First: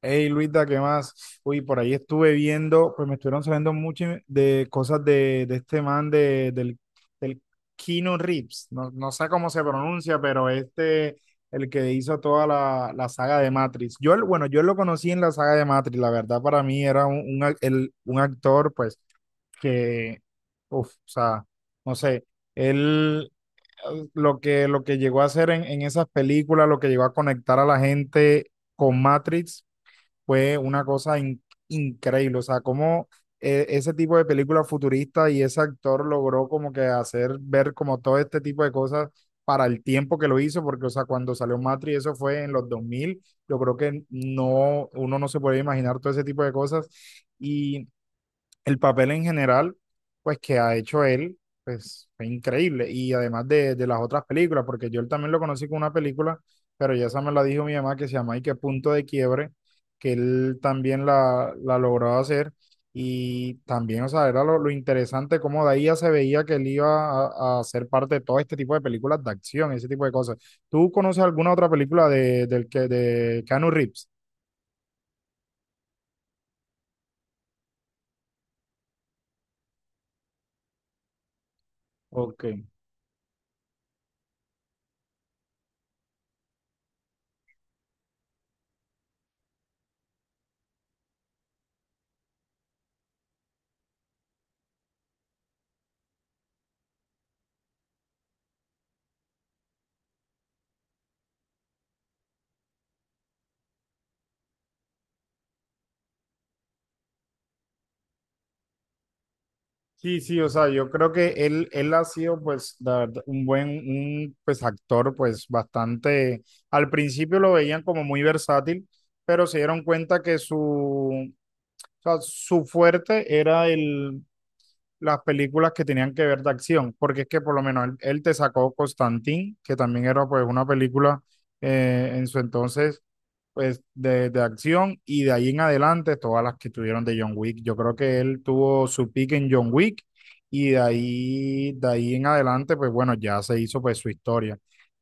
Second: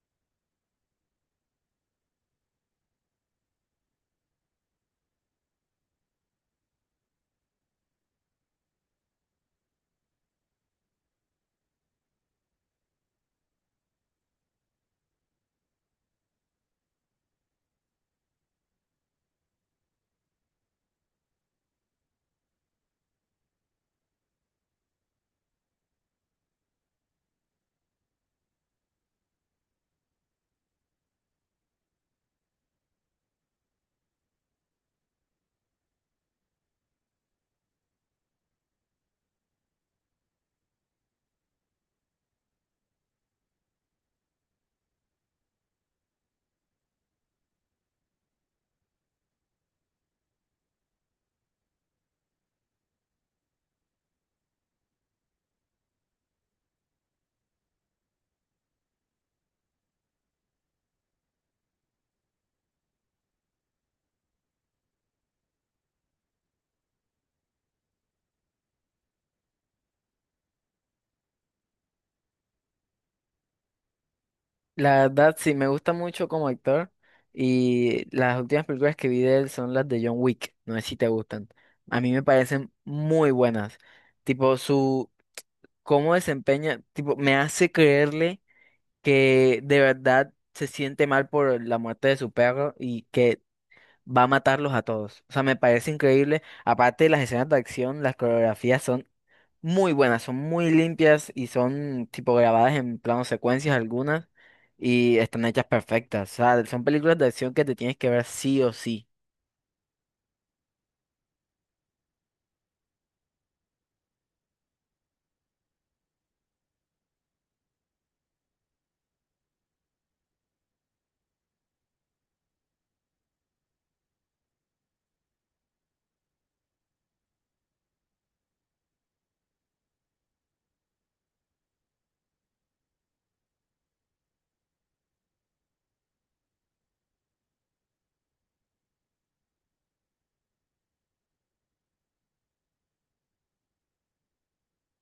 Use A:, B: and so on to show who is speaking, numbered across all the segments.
A: Hey Luisa, ¿qué más? Uy, por ahí estuve viendo, pues me estuvieron saliendo mucho de cosas de este man del Keanu Reeves. No, no sé cómo se pronuncia, el que hizo toda la saga de Matrix. Bueno, yo lo conocí en la saga de Matrix, la verdad para mí era un actor, pues, que, uff, o sea, no sé, él, lo que llegó a hacer en esas películas, lo que llegó a conectar a la gente con Matrix fue una cosa increíble. O sea, cómo ese tipo de película futurista y ese actor logró como que hacer ver como todo este tipo de cosas para el tiempo que lo hizo, porque, o sea, cuando salió Matrix, eso fue en los 2000, yo creo que no, uno no se puede imaginar todo ese tipo de cosas. Y el papel en general, pues que ha hecho él, pues fue increíble. Y además de las otras películas, porque yo él también lo conocí con una película, pero ya esa me la dijo mi mamá que se llama Y qué punto de quiebre, que él también la logró hacer. Y también, o sea, era lo interesante cómo de ahí ya se veía que él iba a ser parte de todo este tipo de películas de acción, ese tipo de cosas. ¿Tú conoces alguna otra película de Keanu Reeves?
B: La verdad, sí, me gusta mucho como actor y las últimas películas que vi de él son las de John Wick, no sé si te gustan. A mí me
A: Ok.
B: parecen muy buenas. Tipo, su cómo desempeña, tipo, me hace creerle que de verdad se siente mal por la muerte de su perro y que va a matarlos a todos. O sea, me parece increíble. Aparte, las escenas de acción, las coreografías son muy buenas, son muy limpias y son tipo grabadas en plano secuencias algunas y están hechas perfectas. O sea, son películas de acción que te tienes que ver sí o sí.
A: Sí, sí, o sea, yo creo que él ha sido, pues, la verdad, un buen, pues, actor, pues, bastante, al principio lo veían como muy versátil, pero se dieron cuenta que o sea, su fuerte era las películas que tenían que ver de acción, porque es que por lo menos él, él te sacó Constantine, que también era pues una película en su entonces pues de acción y de ahí en adelante todas las que tuvieron de John Wick. Yo creo que él tuvo su pick en John Wick y de ahí en adelante pues bueno, ya se hizo pues su historia.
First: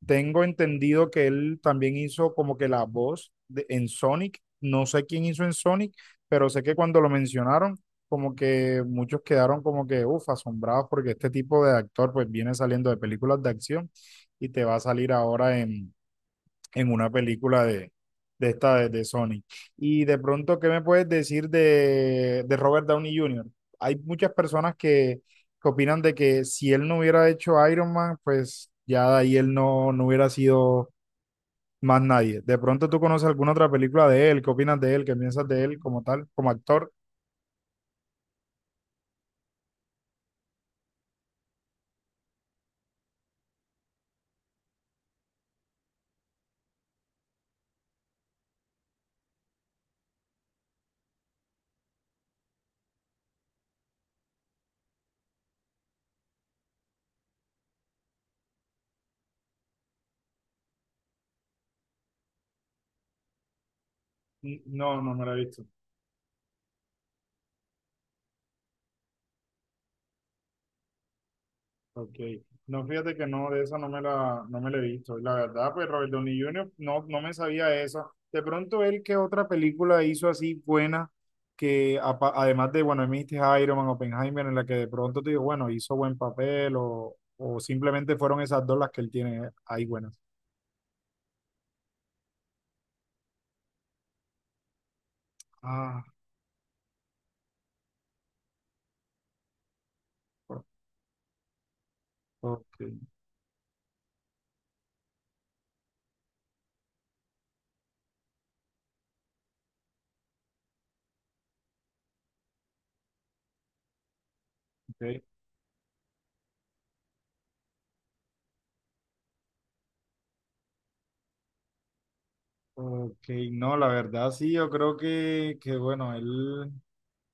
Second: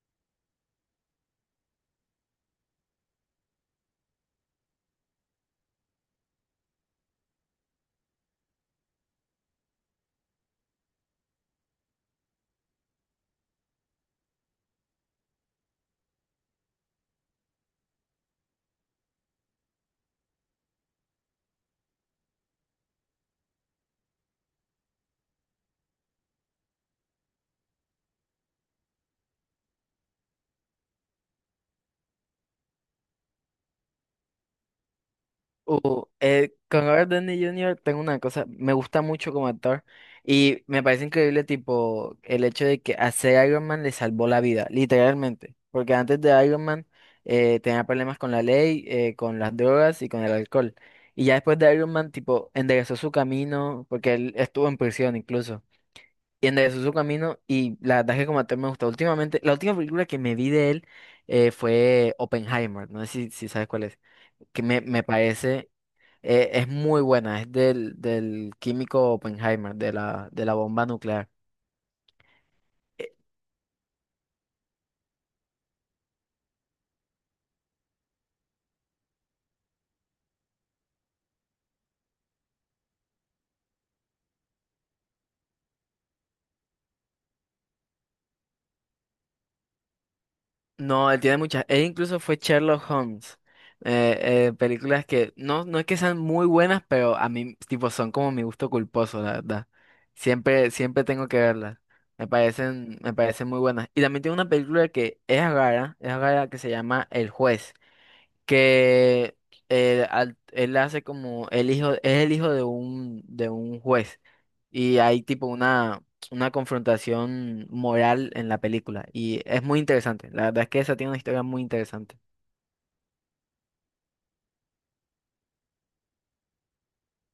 A: Tengo entendido que él también hizo como que la voz en Sonic, no sé quién hizo en Sonic, pero sé que cuando lo mencionaron como que muchos quedaron como que, uff, asombrados porque este tipo de actor pues viene saliendo de películas de acción y te va a salir ahora en una película de esta de Sony. Y de pronto, ¿qué me puedes decir de Robert Downey Jr.? Hay muchas personas que opinan de que si él no hubiera hecho Iron Man, pues ya de ahí él no hubiera sido más nadie. De pronto tú conoces alguna otra película de él, ¿qué opinas de él? ¿Qué piensas de él como tal, como
B: Con
A: actor?
B: Robert Downey Jr. tengo una cosa, me gusta mucho como actor y me parece increíble tipo el hecho de que hacer Iron Man le salvó la vida, literalmente, porque antes de Iron Man tenía problemas con la ley, con las drogas y con el alcohol. Y ya después de Iron Man, tipo, enderezó su camino, porque él estuvo en prisión incluso. Y enderezó su camino y la verdad es que como actor me gustó. Últimamente, la última película que me vi de él fue Oppenheimer, no sé si sabes cuál es, que
A: No,
B: me
A: no me la he visto.
B: parece, es muy buena, es del químico Oppenheimer, de de la bomba nuclear.
A: Ok, no fíjate que no, de esa no me la he visto. Y la verdad, pues Robert Downey Junior no me sabía esa. De pronto él, ¿qué otra película hizo así buena? Que apa- además de, bueno, me dijiste Iron Man, Oppenheimer, en la que de pronto te digo, bueno, hizo buen papel o simplemente fueron esas dos las que él tiene ahí buenas.
B: No, él tiene muchas. Él incluso fue Sherlock Holmes. Películas que no, no es que
A: Ah,
B: sean muy buenas, pero a mí, tipo, son como mi gusto culposo, la verdad.
A: o-
B: Siempre, siempre tengo que verlas.
A: ok,
B: Me parecen muy buenas. Y también tiene una película que es rara, que se llama El Juez, que él hace como el hijo, es el hijo de un juez y
A: ok,
B: hay tipo una confrontación moral en la película y es muy interesante. La verdad es que esa tiene una historia muy interesante.
A: ok. No, la verdad sí, yo creo que bueno, él.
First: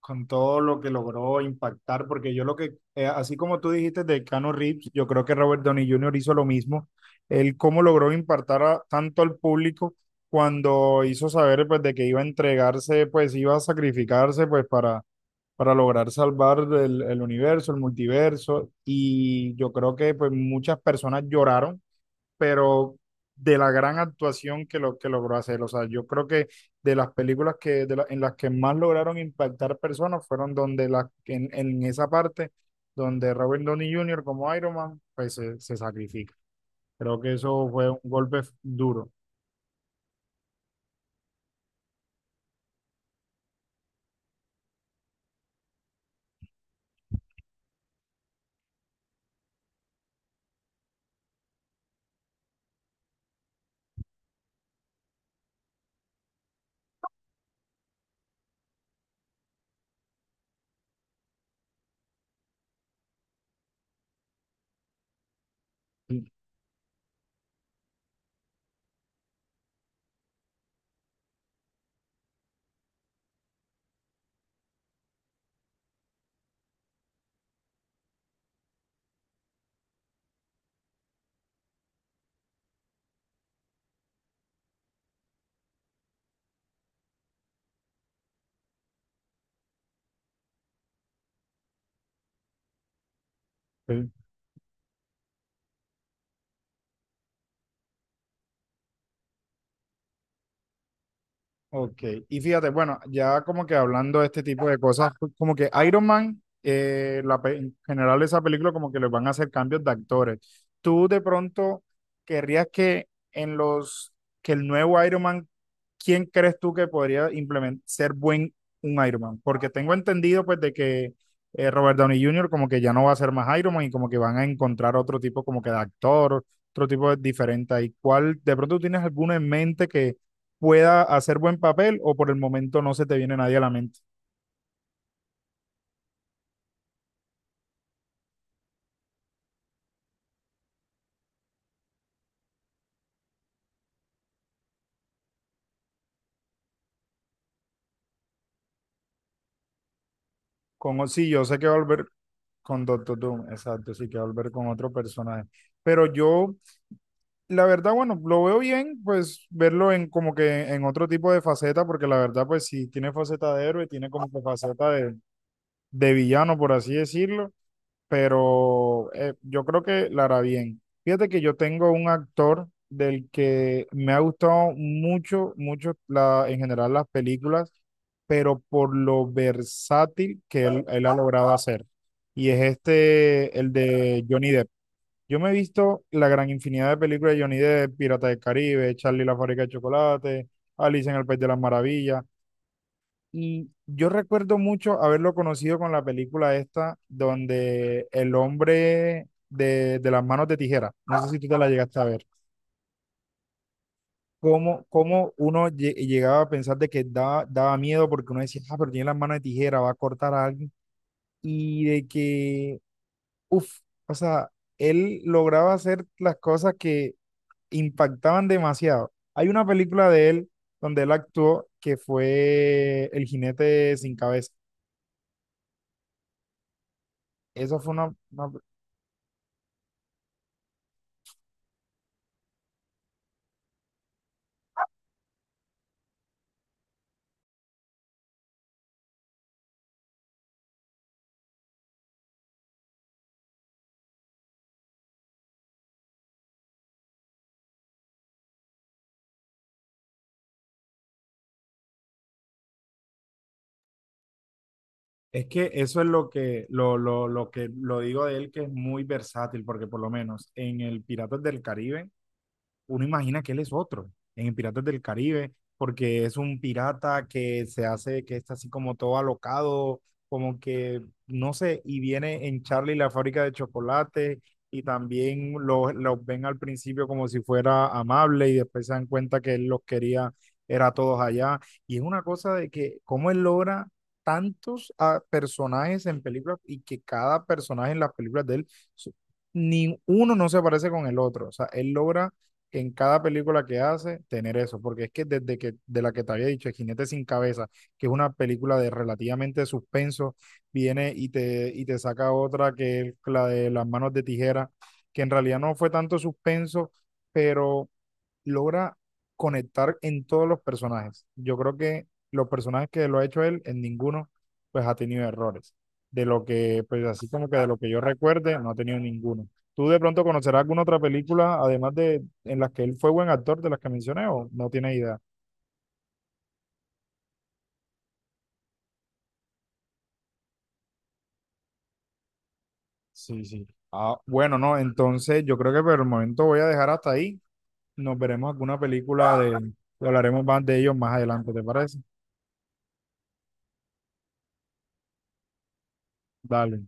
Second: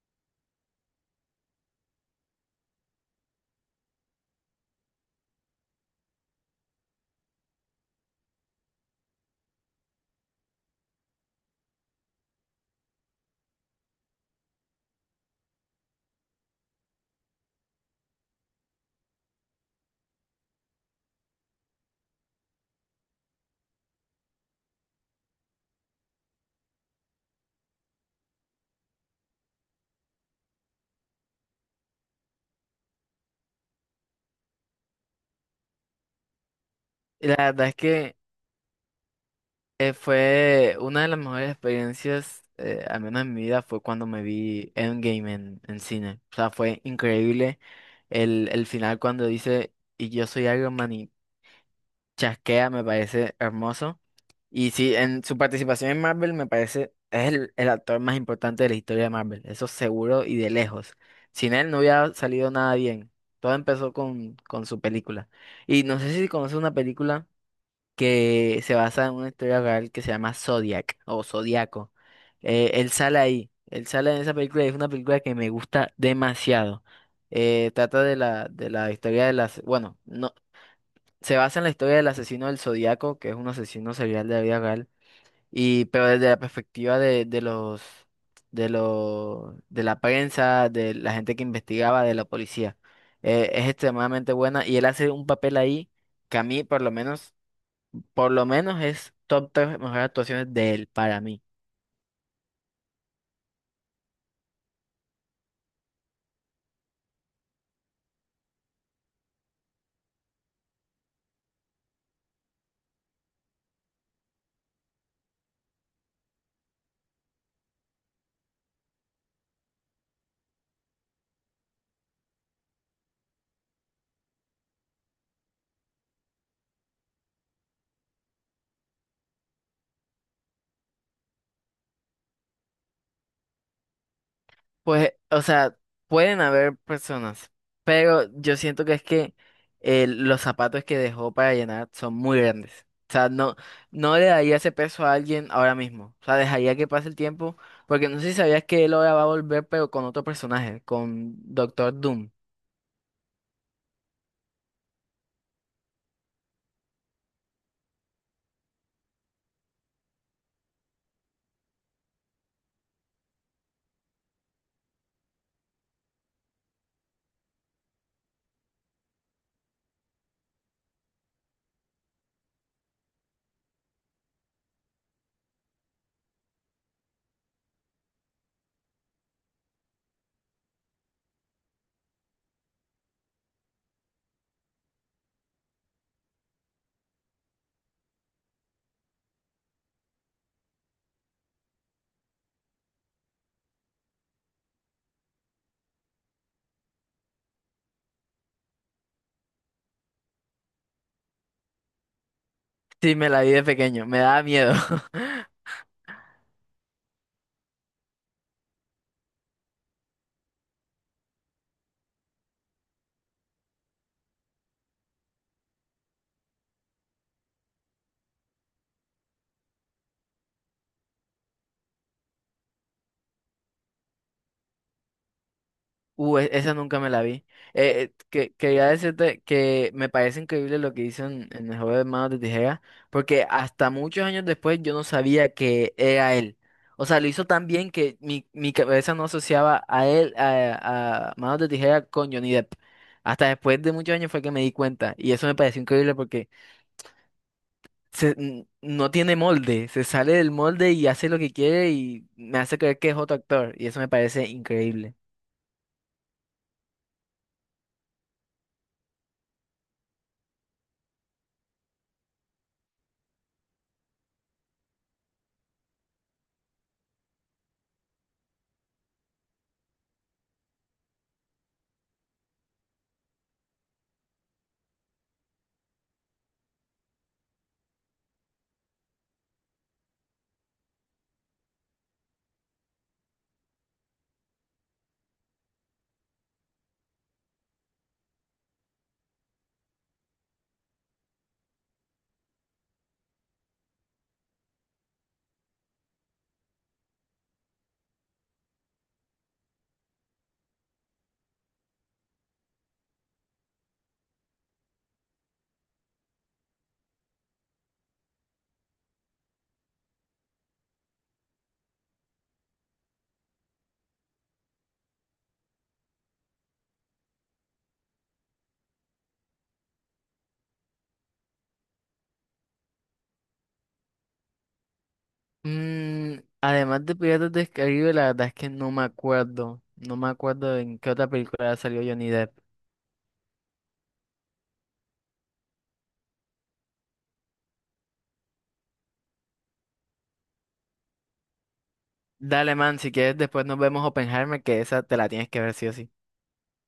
A: Con todo lo que logró impactar, porque yo lo que, así como tú dijiste de Cano Reeves, yo creo que Robert Downey Jr. hizo lo mismo, él cómo logró impactar tanto al público cuando hizo saber pues de que iba a entregarse, pues iba a sacrificarse pues para lograr salvar el universo, el multiverso, y yo creo que pues muchas personas lloraron, pero de la gran actuación que logró hacer. O sea, yo creo que de las películas que, en las que más lograron impactar personas fueron donde las en esa parte donde Robert Downey Jr. como Iron Man, pues se sacrifica. Creo
B: Y
A: que
B: la
A: eso
B: verdad es
A: fue un
B: que
A: golpe duro.
B: fue una de las mejores experiencias, al menos en mi vida, fue cuando me vi Endgame en cine. O sea, fue increíble el final cuando dice, y yo soy Iron Man. Chasquea me parece hermoso. Y sí, en su participación en Marvel me parece es el actor más importante de la historia de Marvel, eso seguro y de lejos. Sin él no hubiera salido nada bien. Todo empezó con su película. Y no sé si conoces una película que se basa en una historia real que se llama Zodiac o Zodiaco. Él sale ahí, él sale en esa película y es una película que me gusta demasiado. Trata de la historia de las, bueno, no, se basa en la historia del asesino del Zodíaco, que es un asesino serial de la vida real, y, pero desde la perspectiva de los, de los, de la prensa, de la gente que investigaba, de la policía. Es extremadamente buena y él hace un papel ahí que a mí, por lo menos es top tres mejores actuaciones de él para mí.
A: Ok, y fíjate, bueno, ya como que hablando de este tipo de cosas, pues, como que Iron Man, en general esa película como que les van a hacer cambios de actores. ¿Tú de pronto querrías que que el nuevo Iron Man, quién crees tú que podría implementar, ser buen un Iron Man? Porque tengo entendido pues de que Robert Downey Jr. como que ya no va a ser más Iron Man y como que van a encontrar otro tipo como que de actor, otro tipo de diferente ahí. ¿Cuál, de pronto tú tienes alguno en mente pueda hacer buen papel o por el momento no se te viene nadie a la mente?
B: Pues, o sea, pueden haber personas, pero yo siento que es que los zapatos que dejó para llenar son muy grandes. O sea, no, no le daría ese peso a alguien ahora mismo. O sea, dejaría que pase el tiempo, porque no sé si sabías que él ahora va a volver, pero con otro personaje,
A: Con, sí,
B: con
A: yo sé que va a
B: Doctor
A: volver
B: Doom.
A: con Doctor Doom, exacto, sí que va a volver con otro personaje. Pero yo, la verdad, bueno, lo veo bien, pues verlo en como que en otro tipo de faceta, porque la verdad, pues sí, tiene faceta de héroe, tiene como que faceta de villano, por así decirlo. Pero yo creo que la hará bien. Fíjate que yo tengo un actor del que me ha gustado mucho, mucho en general las películas, pero por lo versátil que él ha logrado hacer. Y es este, el de Johnny Depp. Yo me he visto la gran infinidad de películas de Johnny Depp, Pirata del Caribe, Charlie y la fábrica de chocolate, Alicia en el País de las Maravillas. Y yo recuerdo mucho haberlo conocido con la película esta, donde el hombre de las manos de tijera, no sé si tú te la llegaste a ver,
B: Sí, me la vi de pequeño, me daba miedo.
A: cómo uno llegaba a pensar de que daba miedo porque uno decía, ah, pero tiene las manos de tijera, va a cortar a alguien, y de que, uff, o sea, él lograba hacer las cosas que impactaban demasiado. Hay una película de él donde él actuó que fue El jinete sin cabeza.
B: Esa nunca me la vi.
A: Esa fue una-
B: Quería decirte que me parece increíble lo que hizo en el juego de Manos de Tijera, porque hasta muchos años después yo no sabía que era él. O sea, lo hizo tan bien que mi cabeza no asociaba a él, a Manos de Tijera con Johnny Depp. Hasta después de muchos años fue que me di cuenta. Y eso me pareció increíble porque no tiene molde, se sale del molde y hace lo que quiere y me hace creer que es otro actor. Y eso me parece increíble.
A: Es que eso es lo que lo que lo digo de él, que es muy versátil, porque por lo menos en el Piratas del Caribe, uno imagina que él es otro en Piratas del Caribe, porque es un pirata que se hace, que está así como todo alocado, como que, no sé, y viene en Charlie la fábrica de chocolate y también los lo ven al principio como si fuera amable y después se dan cuenta que él los quería, era a todos allá. Y es una cosa de que cómo él logra tantos ah, personajes en películas y que cada personaje en las películas de él, su- ni uno no se parece con el otro. O sea, él logra en cada película que hace tener eso, porque es que desde que de la que te había dicho, El Jinete sin Cabeza, que es una película de relativamente suspenso, viene y y te saca otra que es la de Las manos de tijera, que en realidad no fue tanto suspenso, pero logra conectar en todos los personajes. Yo creo que los personajes que lo ha hecho él, en ninguno, pues ha tenido errores. De lo que, pues así como que de lo que yo recuerde, no ha tenido ninguno. ¿Tú de pronto conocerás alguna otra película, además de, en las que él fue buen actor de las que mencioné o no tiene idea?
B: Mm, además de Piratas del Caribe, la verdad es que no me acuerdo. No me acuerdo en qué otra película salió Johnny Depp.
A: Sí, sí. Ah, bueno, no, entonces yo creo que por el momento voy a dejar hasta ahí. Nos veremos alguna película de, y hablaremos más de ellos más adelante, ¿te parece?
B: Dale, man, si quieres después nos vemos Oppenheimer, que esa te la tienes que ver sí o sí.
A: Dale.